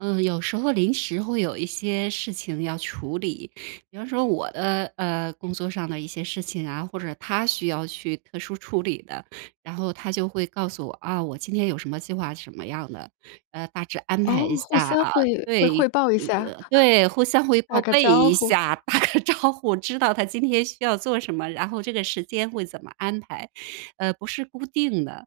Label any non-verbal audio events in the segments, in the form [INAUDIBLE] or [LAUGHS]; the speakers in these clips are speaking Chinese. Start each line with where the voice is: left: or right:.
right: 嗯，有时候临时会有一些事情要处理。比方说我的，呃，工作上的一些事情啊，或者他需要去特殊处理的，然后他就会告诉我，啊，我今天有什么计划，是什么样的，呃，大致安
left: 哦，
right: 排一下
left: 互相
right: 啊。
left: 会会汇
right: 对
left: 报一下。
right: 嗯，
left: [CHUCKLES]
right: 对，互相会
left: 打
right: 报
left: 个
right: 备
left: 招
right: 一
left: 呼。
right: 下，打个招呼，知道他今天需要做什么，然后这个时间会怎么安排。呃，不是固定的。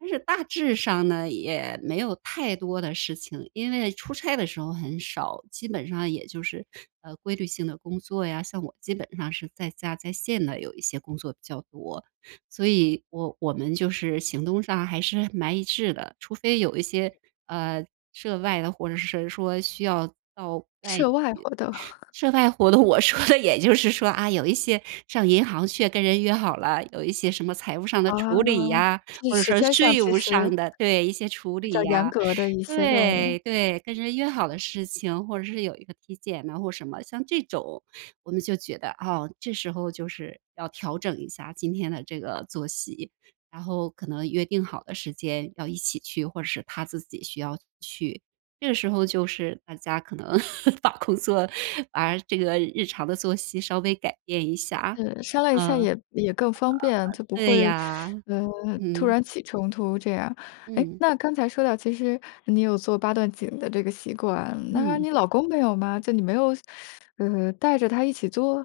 right: 但是大致上呢，也没有太多的事情，因为出差的时候很少，基本上也就是，呃，规律性的工作呀，像我基本上是在家、在线的有一些工作比较多。所以我我们就是行动上还是蛮一致的，除非有一些，呃，涉外的或者是谁说需要到外地。
left: 涉外活动。[CHUCKLES]
right: 涉外活动，我说的也就是说，啊，有一些上银行去，跟人约好了，有一些什么财务上的
left: 啊，
right: 处理呀，
left: 就是
right: 或者
left: 时
right: 说
left: 间上
right: 税
left: 其
right: 务
left: 实
right: 上的对，一些处
left: 比较
right: 理
left: 严
right: 呀。
left: 格的一些任务。
right: 对对，跟人约好的事情，或者是有一个体检啊，或者什么。像这种，我们就觉得，啊，这时候就是要调整一下今天的这个作息，然后可能约定好的时间要一起去，或者是他自己需要去。这个时候就是大家可能 [LAUGHS] 把工作把这个日常的作息稍微改变一下，
left: 是，商量一
right: 嗯。
left: 下
right: 呃，
left: 也也更方便，就不
right: 对
left: 会，
right: 呀，
left: 呃，突
right: 嗯。
left: 然起冲突这样。哎，
right: 嗯。
left: 那刚才说到其实你有做八段锦的这个习惯，那
right: 嗯。
left: 你老公没有吗？就你没有，[SUCKS TEETH] 呃，带着他一起做？